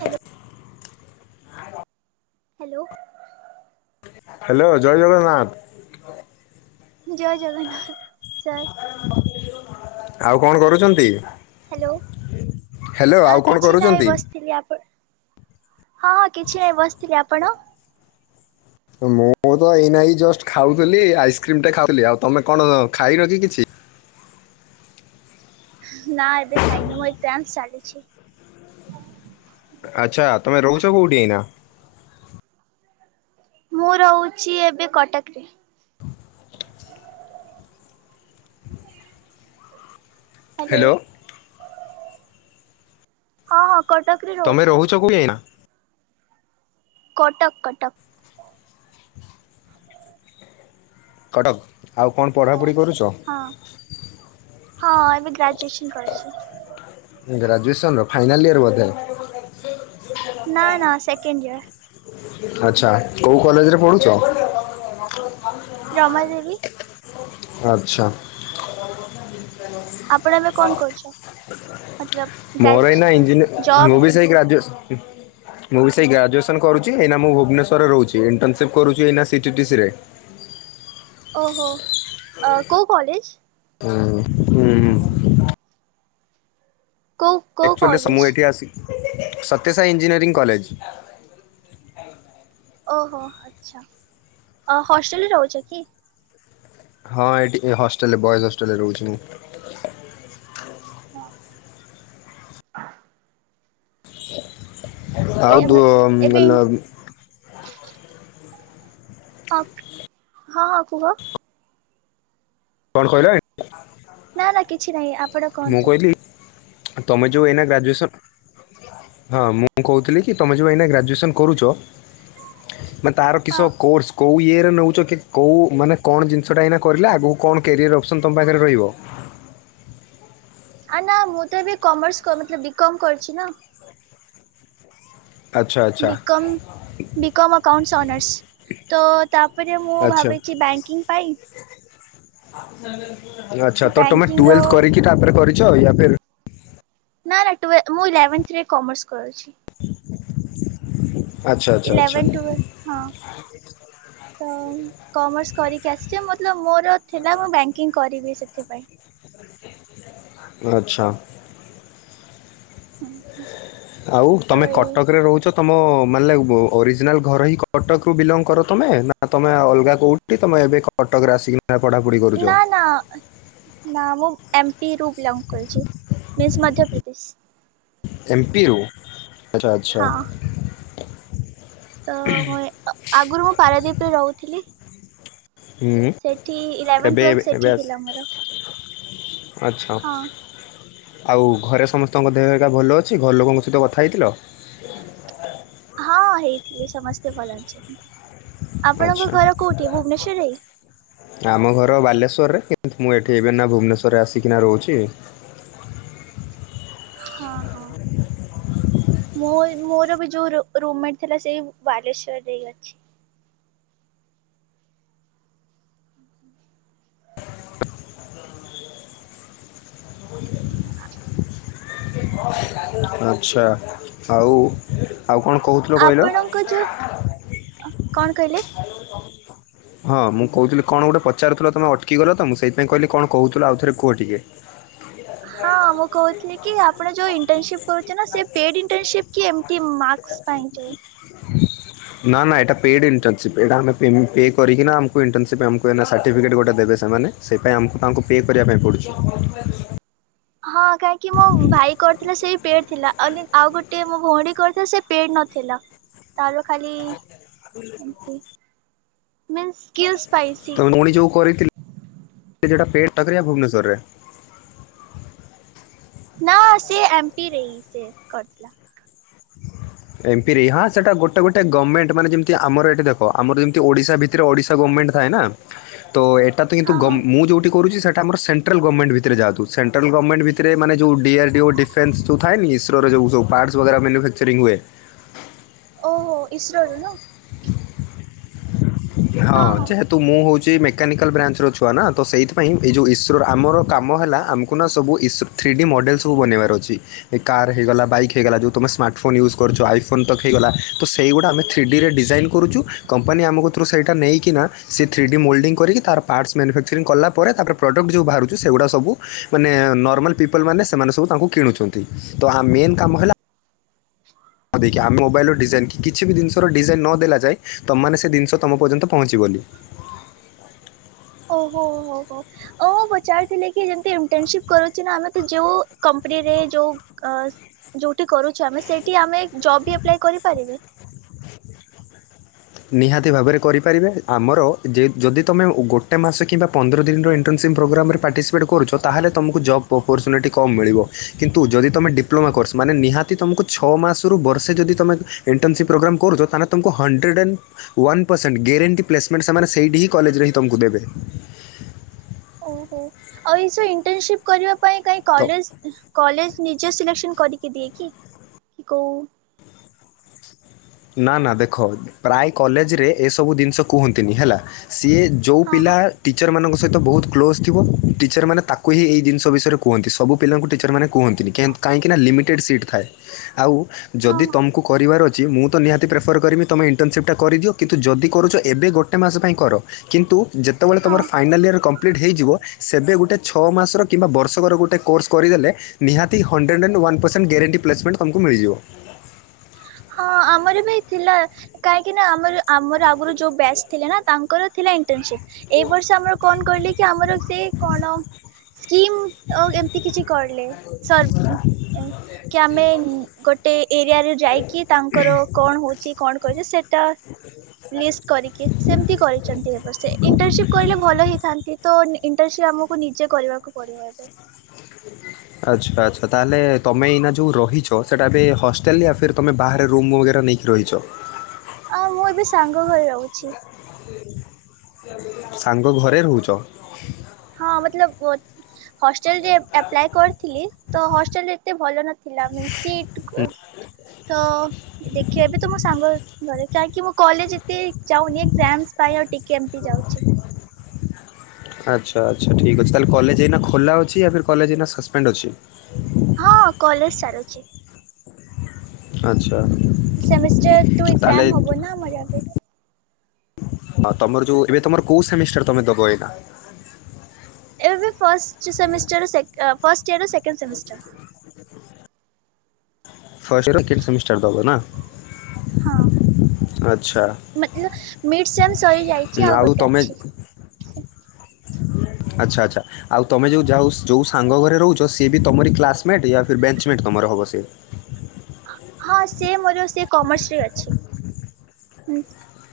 Hello. Hello. Hello ଜୟ ଜଗନ୍ନାଥ। ଜୟ Jagannath sir. ଆଉ କଣ କରୁଛନ୍ତି? ହ୍ୟାଲୋ ହ୍ୟାଲୋ ଆଉ କଣ କିଛି କରୁଛନ୍ତି ନାହିଁ ବସିଥିଲି ଆପ ହଁ ହଁ କିଛି ନାହିଁ ବସିଥିଲେ ଆପଣ? ମୁଁ ତ ଏଇନାଇଁ ଜଷ୍ଟ ଖାଉଥିଲି ଆଇସ୍କ୍ରିମ ଟା ଖାଉଥିଲି ଆଉ ତମେ କଣ ଖାଇନ କି କିଛି? ନା ଏବେ ଖାଇନି ମୋ ଏକ୍ସାମ ଚାଲିଛି। ଆଚ୍ଛା ତମେ ରହୁଛ କୋଉଠି ଏଇନା? ମୁଁ ରହୁଛି ଏବେ କଟକରେ। ହ୍ୟାଲୋ। ହଁ ହଁ କଟକ ରେ ରହୁଛି। କ ଯାଇନା [inaudible] କଟକ, କଟକ। କଟକ ଆଉ କଣ ପଢ଼ାପଢ଼ି କରୁଛ? ହଁ ହଁ ଏବେ ଗ୍ରାଜ୍ୟୁଏସନ୍ କରୁଛି। ଗ୍ରାଜୁଏସନର ଫାଇନାଲ୍ ଇୟର୍ ବୋଧେ? ନା ନା ସେକେଣ୍ଡ ଇୟର। ଆଚ୍ଛା କୋଉ କଲେଜରେ ପଢୁଛ? ରମାଦେବୀ ଆଚ୍ଛା। [inaudible] ଆପଣ ଏବେ କଣ କରୁଛ? ମତଲବ ମୋର ଏଇନା ଗ୍ରାଜୁ ଇଞ୍ଜିନୟ ଜବ୍ ମୁଁ ବି ସେଇ ଗ୍ରାଜୁ ମୁଁ ବି ସେଇ ଗ୍ରାଜୁଏସନ କରୁଛି। ଏଇନା ମୁଁ ଭୁବନେଶ୍ୱରରେ ରହୁଛି ଇଣ୍ଟରନସିପ କରୁଛି ଏ ସିଟି ଟି ସି ରେ ଓହୋ କଉ କଲେଜ? ଉହୁଁ। ହ [inaudible] କୋଉ ଆକ୍ଚୁଆଲି ମୁଁ କଲେଜ? ଏଇଠି ଆସି ସତ୍ୟସାଇ ଇଞ୍ଜିନିୟରିଂ କଲେଜ। ଓହୋ ଆଚ୍ଛା ହଷ୍ଟେଲରେ ରହୁଛ କି? ହଁ ଏଠି ହଷ୍ଟେଲରେ ବଏଜ ହଷ୍ଟେଲରେ ରହୁଛି। ହଁ ହ। ଆଉ ଏ ଦୁ ମତଲବ ଏବେ [unintelligible] ହ ହଁ ହଁ କୁହ। କଣ କହିଲ? ନା ନା କିଛି ନାହିଁ ଆପଣ ମୁଁ କୁହନ୍ତୁ। କହିଲି ତମେ ଯଉ ଏନା ଗ୍ରାଜ୍ୟୁଏସନ ହଁ ମୁଁ କହୁଥିଲି କି ତମେ ଯୋଉ ଏଇନା ଗ୍ରାଜୁଏସନ କରୁଛ ମାନେ ତାର କି ହଁ ସ କୋର୍ସ କୋଉ ଇଏରେ ନେଉଛ କି କୋଉ ମାନେ କଣ ଜିନିଷ ଟା ଏଇନା କରିଲେ ଆଗକୁ କଣ କ୍ୟାରିୟର ଅପସନ୍ ତମ ପାଖରେ ରହିବ? ଆ ନା ମୁଁ ତ ଏବେ କମର୍ସ ମ ବି କମ୍ କରିଛି ନା। ଆଚ୍ଛା ଆଚ୍ଛା ବିକମ୍ ବିକମ୍ ଆକାଉଣ୍ଟସ୍ ଅନର୍ସ ତ ତାପରେ ମୁଁ ଆଚ୍ଛା ଭାବିଛି ବ୍ୟାଙ୍କିଙ୍ଗ ପାଇଁ ଆଚ୍ଛା ତମେ ବ୍ୟାଙ୍କିଙ୍ଗ ର ଟୁଏଲ୍ଥ କରିକି ତାପରେ କରିଛ ୟା ଫିର ନା ନା ଟୁ ମୁଁ ଇଲେଭେନ୍ଥ ରେ କମର୍ସ କରୁଛି। ଆଚ୍ଛା, ଆଚ୍ଛା, ଆଚ୍ଛା। ଇଲେଭେନ୍ ଟୁଏଲ୍ ହଁ। ତ କମର୍ସ କରିକି ଆସିଛି ମତଲବ୍ ମୋର ଥିଲା ମୁଁ ବ୍ୟାଙ୍କିଙ୍ଗ କରିବି ସେଥିପାଇଁ। ଆଚ୍ଛା। ଆଉ ତ ତମେ ଏଇ କଟକରେ ରହୁଛ। ତମ ମାନେ ଅରିଜିନାଲ୍ ଘର ହିଁ କଟକରୁୁ ବିଲଙ୍ଗ କର ତମେ ନା ତମେ ଅଲଗା କେଉଁଠି ତମେ ଏବେ କଟକରେ ଆସିକି ନା ପଢ଼ାପୁଢ଼ି ନା ନା। ନା ମୁଁ ଏମପି ରୁ ବିଲଙ୍ଗ କରିଛି ମିନ୍ସ ମଧ୍ୟପ୍ରଦେଶ। ଏମପି ରୁ ଆଚ୍ଛା ଆଚ୍ଛା। ହଁ ତ ମୁଁ ଏ ଆଗୁରୁ ମୁଁ ପାରାଦୀପରେ ରହୁଥିଲି। ହୁଁ ସେଠି ଇଲେଭେନ ଏବେ ଟୁଏଲଭ ଏବେ ସେଠି ଆସ- ଥିଲା ମୋର। ଆଚ୍ଛା ହଁ ଆଉ ଘରେ ସମସ୍ତଙ୍କ ଦେହିକା ଭଲ ଅଛି ଘରଲୋକଙ୍କ ସହିତ କଥା ହେଇଥିଲ। ହଁ ହେଇଥିଲି ସମସ୍ତେ ଭଲ ଅଛନ୍ତି ଆପଣଙ୍କ ଆଚ୍ଛା ଘର କୋଉଠି ଭୁବନେଶ୍ଵରରେ? ଆମ ଘର ବାଲେଶ୍ୱରରେ କିନ୍ତୁ ମୁଁ ଏଠି ଏବେ ଏଇନା ଭୁବନେଶ୍ୱରରେ ଆସିକିନା ରହୁଛି। ହଁ। ମୁଁ ମୋର ବି ଯୋଉ ରୁ ରୁମମେଟ ଥିଲା ସେଇ ବାଲେଶ୍ଵରରେ ହିଁ ଅଛି। [inaudible] ଆଚ୍ଛା ଆଉ ଆଉ କଣ କହୁଥିଲ କହିଲ? କୋଜୋ କଣ କହିଲେ? ହଁ ମୁଁ କହୁଥିଲି କଣ ଗୋଟେ ପଚାରୁଥିଲ ତମେ ଅଟକି ଗଲ ତ ମୁଁ ସେଇଥିପାଇଁ କହିଲି କଣ କହୁଥିଲ ଆଉଥରେ କୁହ ଟିକେ। [inaudible] ହଁ ମୁଁ କହୁଥିଲି କି ଆପଣ ଯୋଉ ଇଣ୍ଟର୍ନସିପ୍ କରୁଛନ୍ତି ସେ ପେଡ୍ ଇଣ୍ଟର୍ନସିପ୍ କି ଏମତି ମାରକ ଶ୍ ପାଇଁ ଜଉ। ନା ନା ଏ ପେଡ଼ ଇଣ୍ଟର୍ନସିପ୍ ଏଇଟା ଆମେ [unintelligible] କରିକିନା ଆମକୁ ଇଣ୍ଟର୍ନସିପ୍ ଆମକୁ ଏଇନା ସାର୍ଟିଫିକେଟ୍ ଗୋଟେ ଦେବେ ସେମାନେ ସେଇଥିପାଇଁ ଆମକୁ ତାଙ୍କୁ ପେ କରିବା ପାଇଁ ପଡ଼ୁଛି। ହଁ କାହିଁକି ମୋ ଭାଇ କରିଥିଲା ସେଇ ପେଡ ଥିଲା ଆଉ ଗୋଟେ ମୋ ଭଉଣି କରିଥିଲା ସେ ପେଡ ନଥିଲା ତାର ଖାଲି ଏମତି [inaudible] ମିନ୍ସ ସ୍କିଲ୍ସ ପାଇସି। ତମ ଭଉଣି ଯୋଉ କରିଥିଲି ସେଇଟା [unintelligible] ଭୁବନେଶ୍ଵରରେ। ନା ସେ ଏମପି ରେ ହିଁ ସେ କରିଥିଲା। ଏମପିରେ ହାଁସେଟା ଗୋଟେ ଗୋଟେ ଗମେଣ୍ଟ ମାନେ ଯେମିତି ଆମର ଏଠି ଦେଖ ଆମର ଯେମତି ଓଡିଶା ଭି ଥିରେ ଓଡ଼ିଶା ଗଭର୍ଣ୍ମେଣ୍ଟ ଥାଏ ନା ତ ଏଟା ତ କିନ୍ତୁ ହଁ ଗ ହଁ ମୁଁ ଯଉଠି କିରୁଛି ସେଟା ଆମର ସେନ ସେଣ୍ଟ୍ରାଟ୍ରାଲ ଗଭର୍ଣ୍ମେଣ୍ଟ ଭିତରେ ଯାନ୍ତୁ ସେଟ୍ରା୍ଲ ଗଭର୍ଣ୍ମେଣ୍ଟ ଭିତରେ ମାନେ ଯଉଁ ଡିଆର୍ଡିଓ ଡିଫନ୍ସ ଜଉ ଥାଏନିକି ଇସୋରଉଁ ସୁ। ପାର୍ଟସ ବଗେରା ମ୍ୟାନୁଫାକ୍ଚରିଂ ହୁଏ। ଓହୋ ଇସ୍ରୋରୁ ନୁହଁ। ହଁ ଯେହେ ତୁ ମୁଁ ହଉଛି ମେକାନିକାଲ୍ ବ୍ରାଞ୍ଚ ର ଛୁଆ ନା ତ ସେଇଥିପାଇଁ ଏଇ ଯଉ ଇସ୍ରୋର ଆମର କାମ ହେଲା ଆମକୁ ନା ସବୁ ଇସ ଥ୍ରୀ ଡି ମଡ଼େଲ୍ ସବୁ ବନେଇବାର ଅଛି। ଏ କାର୍ ହେଇଗଲା ବାଇକ୍ ହେଇଗଲା ଯଉଁ ତୁମ ସ୍ମାର୍ଟଫୋନ୍ ୟୁଜ୍ କରୁଛ ଆଇଫୋନ୍ ତକ୍ ହେଇଗଲା ତ ସେଇଗୁଡ଼ା ଆମେ ଥ୍ରୀ ଡି ରେ ଡିଜାଇନ୍। କରୁଛୁ କମ୍ପାନୀ ଆମକ ତୁରୁ ସେଇଟା ନେଇକିନା ସେ ଥ୍ରୀଡି ମୋଲ୍ଡିଙ୍ଗ କରିକି ତାର ପାର୍ଟସ୍ ମ୍ୟାନୁଫାକ୍ଚରିଂ କଲା ପରେ ତା ପ୍ରଡ଼କ୍ଟ ଯଉଁ ବାହାରୁଛି ସେଗୁଡ଼ା ସବୁ। ମାନେ ନର୍ମାଲ ପିପଲ ମାନେ ସେମାନେ ସବୁ ତାକୁ କିଣୁଛନ୍ତି ତ ମେନ କାମ ହେଲା ହଁ ଦେଇକି ଆମ ମୋବାଇଲର ଡିଜାଇନ କିଛି ବି ଜିନିଷର ଡିଜାଇନ ନ ଦେଲା ଯାଏ ତମମାନେ ସେ ଜିନିଷ ତମ ପର୍ଯ୍ୟନ୍ତ ପହଞ୍ଚିବନି। ଓ ହୋ ହୋ ହୋ। ଓଁ ପଚାରୁଥିଲେ କି ଯେମିତି ଇଣ୍ଟସିପ କରୁଛି ନା ଆମେ ତ ଯୋଉ କମ୍ପାନୀରେ ଯୋଉ ଅ ଯଉଠି କରୁଛୁ ଆମେ ସେଇଠି ଆମେ ଜବ୍ ବି ଆପ୍ଲାଏ କରିପାରିବେ? ନିହାତି ଭାବରେ କରିପାରିବେ ଆମର ଯେ ଯଦି ତମେ ଗୋଟେ ମାସ କିମ୍ବା ପନ୍ଦର ଦିନର ଇଣ୍ଟର୍ନସିପ୍ ପ୍ରୋଗ୍ରାମରେ ପାର୍ଟିସିପେଟ୍ କରୁଛ ତାହେଲେ ତମକୁ ଜବ୍ ଅପରଚୁନିଟି କମ୍ ମିଳିବ କିନ୍ତୁ ଯଦି ତମେ ଡିପ୍ଲୋମା କରସ ମାନେ ନିହା ଯଦି ତୁମକୁ ଛଅ ମାସରୁ ବର୍ଷ ଯଦି ଏଣ୍ଟରସିପ୍ ପୋଗ୍ରାମ କରୁଛ ତାହେଲେ ତମକୁ hundred and one percent guarantee ପ୍ମଣ୍ ସେମାନେ ସେଇଠି ହିଁ କଲେଜରେ ହିଁ ତମକୁ ଦେବେ। ଓହୋ ଆ ଏଣ୍ଟର୍ନସିିପ କରିବା ପାଇଁ କାହିଁ ତ କଲେଜ କଲେଜ ସିଲେକ୍ସନ୍ କରିକି ଦିଏ କି କି କହୁ ନା ନା ଦେଖ ପ୍ରାୟ କଲେଜରେ ଏସବୁ ଜିନିଷ କୁହନ୍ତିନି ହେଲା ସିଏ ଯୋଉଁ ହଁ ପିଲା ଟିଚର ମାନଙ୍କ ସହିତ ବହୁତ କ୍ଲୋଜ୍ ଥିବ ଟିଚର ମାନେ ତାକୁ ହିଁ ଏହି ଜିନିଷ ବିଷୟରେ କୁହନ୍ତି ସବୁ ପିଲାଙ୍କୁ ଟିଚର ମାନେ କୁହନ୍ତିନି କେ କାହିଁକି ଲିମିଟେଡ଼୍ ସିଟ୍ ଥାଏ ଆଉ ହଁ ଯଦି ହଁ ତୁମକୁ କରିବାର ଅଛି ମୁଁ ତ ନିହାତି ପ୍ରେଫରର୍ କରିମି ତୁମେ ଇଣ୍ଟର୍ନସିପ୍ଟା କରିଦିଅ କିନ୍ତୁ ଯଦି କରୁଛ ଏବେ ଗୋଟେ ମାସ ପାଇଁ କର। କିନ୍ତୁ ଯେତେବେଳେ ହଁ ତମର ଫାଇନାଲ ଇୟର କମ୍ପ୍ଲିଟ୍ ହେଇଯିବ ସେବେ ଗୋଟେ ଛଅ ମାସର କିମ୍ବା ବର୍ଷକର ଗୋଟେ କୋର୍ସ କରିଦେଲେ ନିହାତି hundred one percent guarantee placement ତମକୁ ମିଳିିଯିବ। ହଁ ଆମର ବି ଥିଲା କାହିଁକି ନା ଆମର ଆମର ଆଗରୁ ଯୋଉଁ ବ୍ୟାସ୍ ଥିଲେ ନା ତାଙ୍କର ଥିଲା ଇଣ୍ଟର୍ନସିପ୍। ଏଇ ବର୍ଷ ଆମର କଣ କିଲ କି ଆମର ସେ କଣ ସ୍କିମ୍ ଆ ଏମତି କିଛି କରିଲେ ସ କି ଆମେ ଗୋଟେ ଏରିଆରେ ଯାଇକି କି ତାଙ୍କର କଣ ହଉଛି କଣ କଛି ସେଇଟା ଲିଷ୍ଟ କରିକି ସେମତି କରିଛନ୍ତି ଏ ସେ ଇଣ୍ଟରନସିପ କରିଲେ ଭଲ ହେଇଥାନ୍ତା। ତ ଇଣ୍ଟରନସିପ ଆମକୁ ନିଜେ କରିବାକୁ ପଡିବ। ଆଚ୍ଛା ଆଚ୍ଛା ତାହେଲେ ତମେ ଏଇନା ଯୋଉଁ ରହିଛ ସେଟା ଏବେ ହଷ୍ଟେଲ ଅଫେରେ ବାହାରେ ରୁମ ବାଗେର ନେଇକି ରହିଛ। ଆଉ ମୁଁ ଏବେ ସାଙ୍ଗ ଘରେ ରହୁଛି। [inaudible] ସାଙ୍ଗ ଘରେ ରହୁଚ? ହଁ ମତଲବ ହଷ୍ଟେଲ ରେ ଆପ୍ଲାୟେ କରିଥିଲି ତ ହଷ୍ଟେଲ ରେ ଏତେ ଭଲ ନଥିଲା ମିନସ୍ ସିଟ୍ ତ ଦେଖିବା ବି ତ ମୋ ସାଙ୍ଗ ଘରେ କାହିଁକି ମୁଁ କଲେଜ ଏତେ ଯାଉନି ଏଜାମ ପାଇଁ ଆଉ ଟିକେ ଏମତି ଯାଉଛି। ଆଚ୍ଛା ଆଛା ଠିକ୍ ଅଛି ତାହାଲେ କଲେଜ ଏଇନା ଖୋଲା ଅଛି ନା କଲେଜ ନା ସସ୍ପେଣ୍ଡ ଅଛି। ହଁ କଲେଜ ଚାଲୁଛି। ଆଚ୍ଛା ସେମିଷ୍ଟାର ଟୁ ତାହାଲେ ଏକ୍ଜାମ ହବ ନା ଆମର ଏବେ ହଁ ତମର ଯୋଉ ଏବେ ତମର କୋଉ ସେମିଷ୍ଟାର ତମେ ଦବ ଏଇନା? ଏବେ ଫାଷ୍ଟ ସେମିଷ୍ଟାର ସେ ଫାଷ୍ଟ ଇୟର ର ସେକଣ୍ଡ ସେମିଷ୍ଟାର। ଫାଷ୍ଟ ଏୟାର ଥି ସେମିଷ୍ଟାର ଦେବ ନା? ହଁ ଆଚ୍ଛା ମ ମିଡ ସେମ ସରି ଯାଇଛି ଆଉ ଗୋଟେ ଅଛି। ସେ ଆଛା ଆଛା। ଆଉ ତମେ ଯଉ ଯାଉ ଯୋଉ ସାଙ୍ଗ ଘରେ ରହୁଛ ସିଏ ବି ତମର କ୍ଲାସମେଟ୍ ବେଞ୍ଚମେଟ୍ ତମର ହବ ସେ? ହଁ ସେ ମୋର ସେ କମର୍ସ ରେ ଅଛି।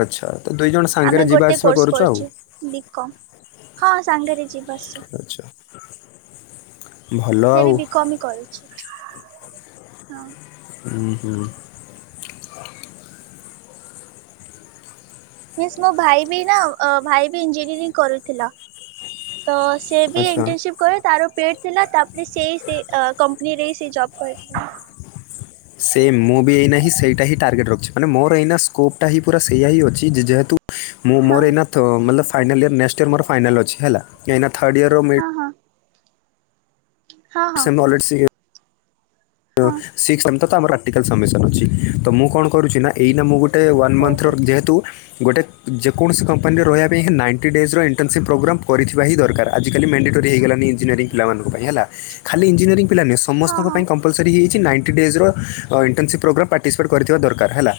ଆଚ୍ଛା ତ ଦୁଇ ଜଣ ସାଙ୍ଗରେ ଆମେ ଯିବା ଗୋଟେ ଆସିବା କୋର୍ସ କରୁଛ ଆଉ କରୁଛୁ ବିକମ୍। ହଁ ସାଙ୍ଗରେ ଯିବା ଆସିଵା। [inaudible] ସେ ବି ଆଉ ବିକମି କରୁଛି ହଁ। ଉ ହୁଁ। ମୋ ଭାଇ ବି ନା ଭାଇ ବି ଇଞ୍ଜିନିୟରିଂ କରୁଥିଲା। ତ ସେ ବି ଆଚ୍ଛା। ଇଣ୍ଟର୍ନସିପ୍ କରେ ତାର ପେଡ଼୍ ଥିଲା ତାପରେ ସେଇ ସେ କମ୍ପାନୀରେ ସେ ଜବ୍ କରିଥିଲା। [inaudible] ସେମ ମୁଁ ବି ଏଇନା ହିଁ ସେଟା ହିଁ ଟାର୍ଗେଟ ରଖଛି ମାନେ ମୋର ଏଇ ସ୍କୋପଟାିଁ ପୁର ସେଇଆ ଅଛି ଯେହେତୁ ମୁଁ ହଁ ମୋର ଏଇନା ମେ ଫନାଲ ୟର ନେଷ୍ଟ ଇୟର୍ ମୋର ଫାଇଲ ଅଛି। ହେଲା ଏନା ଥର୍ଡ ଇୟର ହଁ ହଁ। ହଁ ହଁ [unintelligible] [unintelligible] ହଁ ତ ଆମର ପ୍ରାକଟିକାଲ ସବ୍ମିସନ ଅଛି। ତ ମୁଁ କଣ କରୁଚି ନା ଏଇ ମୁଁ ଗୋ ଟେ ୱାନ୍ ମନ୍ଥର ଓହୋ ଯେହେତୁ ଗୋଟେ ଯେକୌଣସି କମ୍ପାନୀ ରେ ରହିବା ପାଇଁ ହଁ ନାଇଣ୍ଟି ଡେଜ୍ ର ଇଣ୍ର୍ନସିପ ପ୍ରୋଗ୍ରମ୍ କରିଥିବା ହିଁ ଦରକାର। ଆଜି କାଲି ମ୍ୟାଣ୍ଡେଟୋରି ହେଇଗାଲାଣି ଇଞ୍ଜିନିୟରିଂ ପିଲାମାନଙ୍କ ପାଇଁ ହେଲା। ଖଲି ଇଞ୍ଜିନିୟରିଂ ପିଲା ନୁହେଁ ହଁ ସମସଙ୍କ ହଁ ପାଇଁ କ ମ୍ପଲସରି ହୋଇଯାଇଛି ନାଇଣ୍ଟି ଡେଜ୍ ର ଅ ଇଣ୍ଟର୍ନସିପ୍ ପ୍ରୋଗ୍ରାମ୍ ପାର୍ଟିସିପେଟ୍ କରିଥିବା ଦରକାର ହେଲା।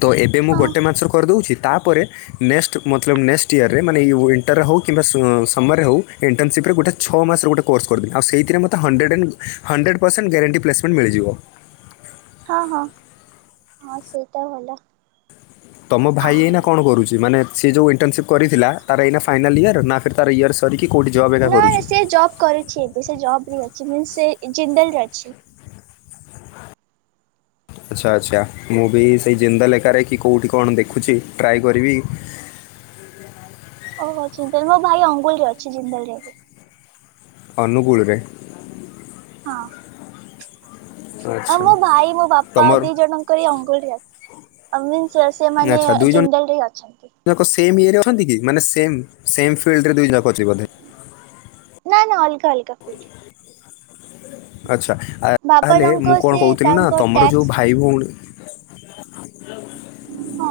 ତ ଏବେ ମୁଁ ହଁ ଗୋଟେ ମାସ ର କରିଦୋଉଛି ତା ପରେ ନେକ୍ସଟ୍ ମତଲବ ନେକ୍ସଟ ଇୟରରେ ମାନେ ଇଉ ୱଣ୍ଟର୍ର ହୋଉ କିମ୍ବା ସମରରେ ହୋଉ ଇଣ୍ଟର୍ନସିପରେ ଗୋଟେ ଛ ମାସରେ ଗୋଟେ କୋର୍ସ କରିବି ଆଉ ସେଇଥିରେ ମତେ hundred and hundred percent guarantee placement ମିଳିିଯିବ। ହଁ ହଁ ହଁ ସେଇଟା ଭଲ। ତମ ଭାଇ ଏଇନା କଣ କରୁଛି ମାନେ ସେ ଯୋଉ ଇଣ୍ଟର୍ନସିପ କରିଥିଲା ତାର ଏଇ ଫାଇନାଲ ଇୟର ନା ଫର୍ ତାର ଇୟର୍ ସିରିକି କେଉଁଠି ଜବ୍ ଏକା ନା ନା କରୁଛି? ସେ ଜବ୍ କରୁଛି। ବେ ସେ ଜବ ରେ ଅଛି, ମିନ୍ସ ସେ ଜିନ୍ଦଲ ରେ ଅଛି। ଆଚ୍ଛା ଆଚ୍ଛା ମୁଁ ବି ସେଇ ଜିନ୍ଦଲ ଏକାରେ କି କେଉଁଠି କଣ ଦେଖୁଚି ଟ୍ରାଏ କରିବି। ଓହୋ ଚିନ୍ତଲ ମୋ ଭାଇ ଅଙ୍ଗୁଳ ରେ ଅଛି ଜିନ୍ଦଲ ରେ ଏବେ। ଅନୁଗୁଳରେ? ହଁ। ଆ ଆଚ୍ଛା ମୋ ଭାଇ ମୋ ବାପା ତମର ଦି ଜଣ ଙ୍କର ଏଇ ଅଙ୍ଗୁଳ ରେ ଅ ମିନ୍ସ ସେମାନେ ଜିନ୍ଦଲ ରେ ଅଛନ୍ତି। ଜକ ସେମ ଇଏରେ ଅଛନ୍ତି କି ମାନେ ସେମ ସେମ ଫିଲ୍ଡ଼ ରେ ଦୁଇ ଜାକ ଅଛି ବୋଧେ? ନା ନା ଅଲଗା ଅଲଗକା ଫିଲ୍ଡ଼। ଆଚ୍ଛା ବାପା ତାହେଲେ ମୁଁ ଜଣଙ୍କ କଣ ସେ କହୁଥିଲି ନା ତାଙ୍କ ତମର ଯେଉ ଟ୍ୟାକ୍ସ ଭାଇ ଭଉଣୀ ହଁ।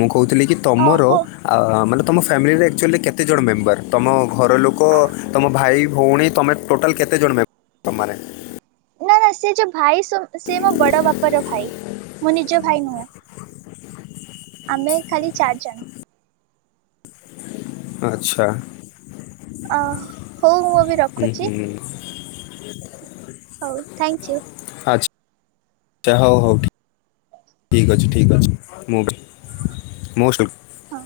ମୁଁ କହୁଥିଲି କି ତମର ଓହୋ। ଆ ମାନେ ତମ ଫ୍ୟାମିଲିରେ ଆକ୍ଚୁଆଲି କେତେଜଣ ମେମ୍ବର? ତମ ଘରଲୋକ ତମ ଭାଇ ଭଉଣୀ ତମେ ଟୋଟଲ କେତେଜଣ ମେମ ତମର? ନା ନା ସେ ଯୋଉ ଭାଇ ସୋ ସେ ମୋ ବଡ ବାପ ର ଭାଇ ମୋ ନିଜ ଭାଇ ନୁହଁ। ଆମେ ଖାଲି ଚାରି ଜଣ। ଆଛା। ଅ ହଉ ମୁଁ ଏବେ ହୁଁ ରଖୁଚି। [inaudible] ହଉ ଥ୍ୟାଙ୍କ ୟୁ। ଆଛା ହଉ ହଉ ଠିକ ଠିକ୍ ଅଛି ଠିକ୍ ଅଛି ମୋ ବ ମୋଷ୍ଟ ୱଲକମ୍। ହଁ।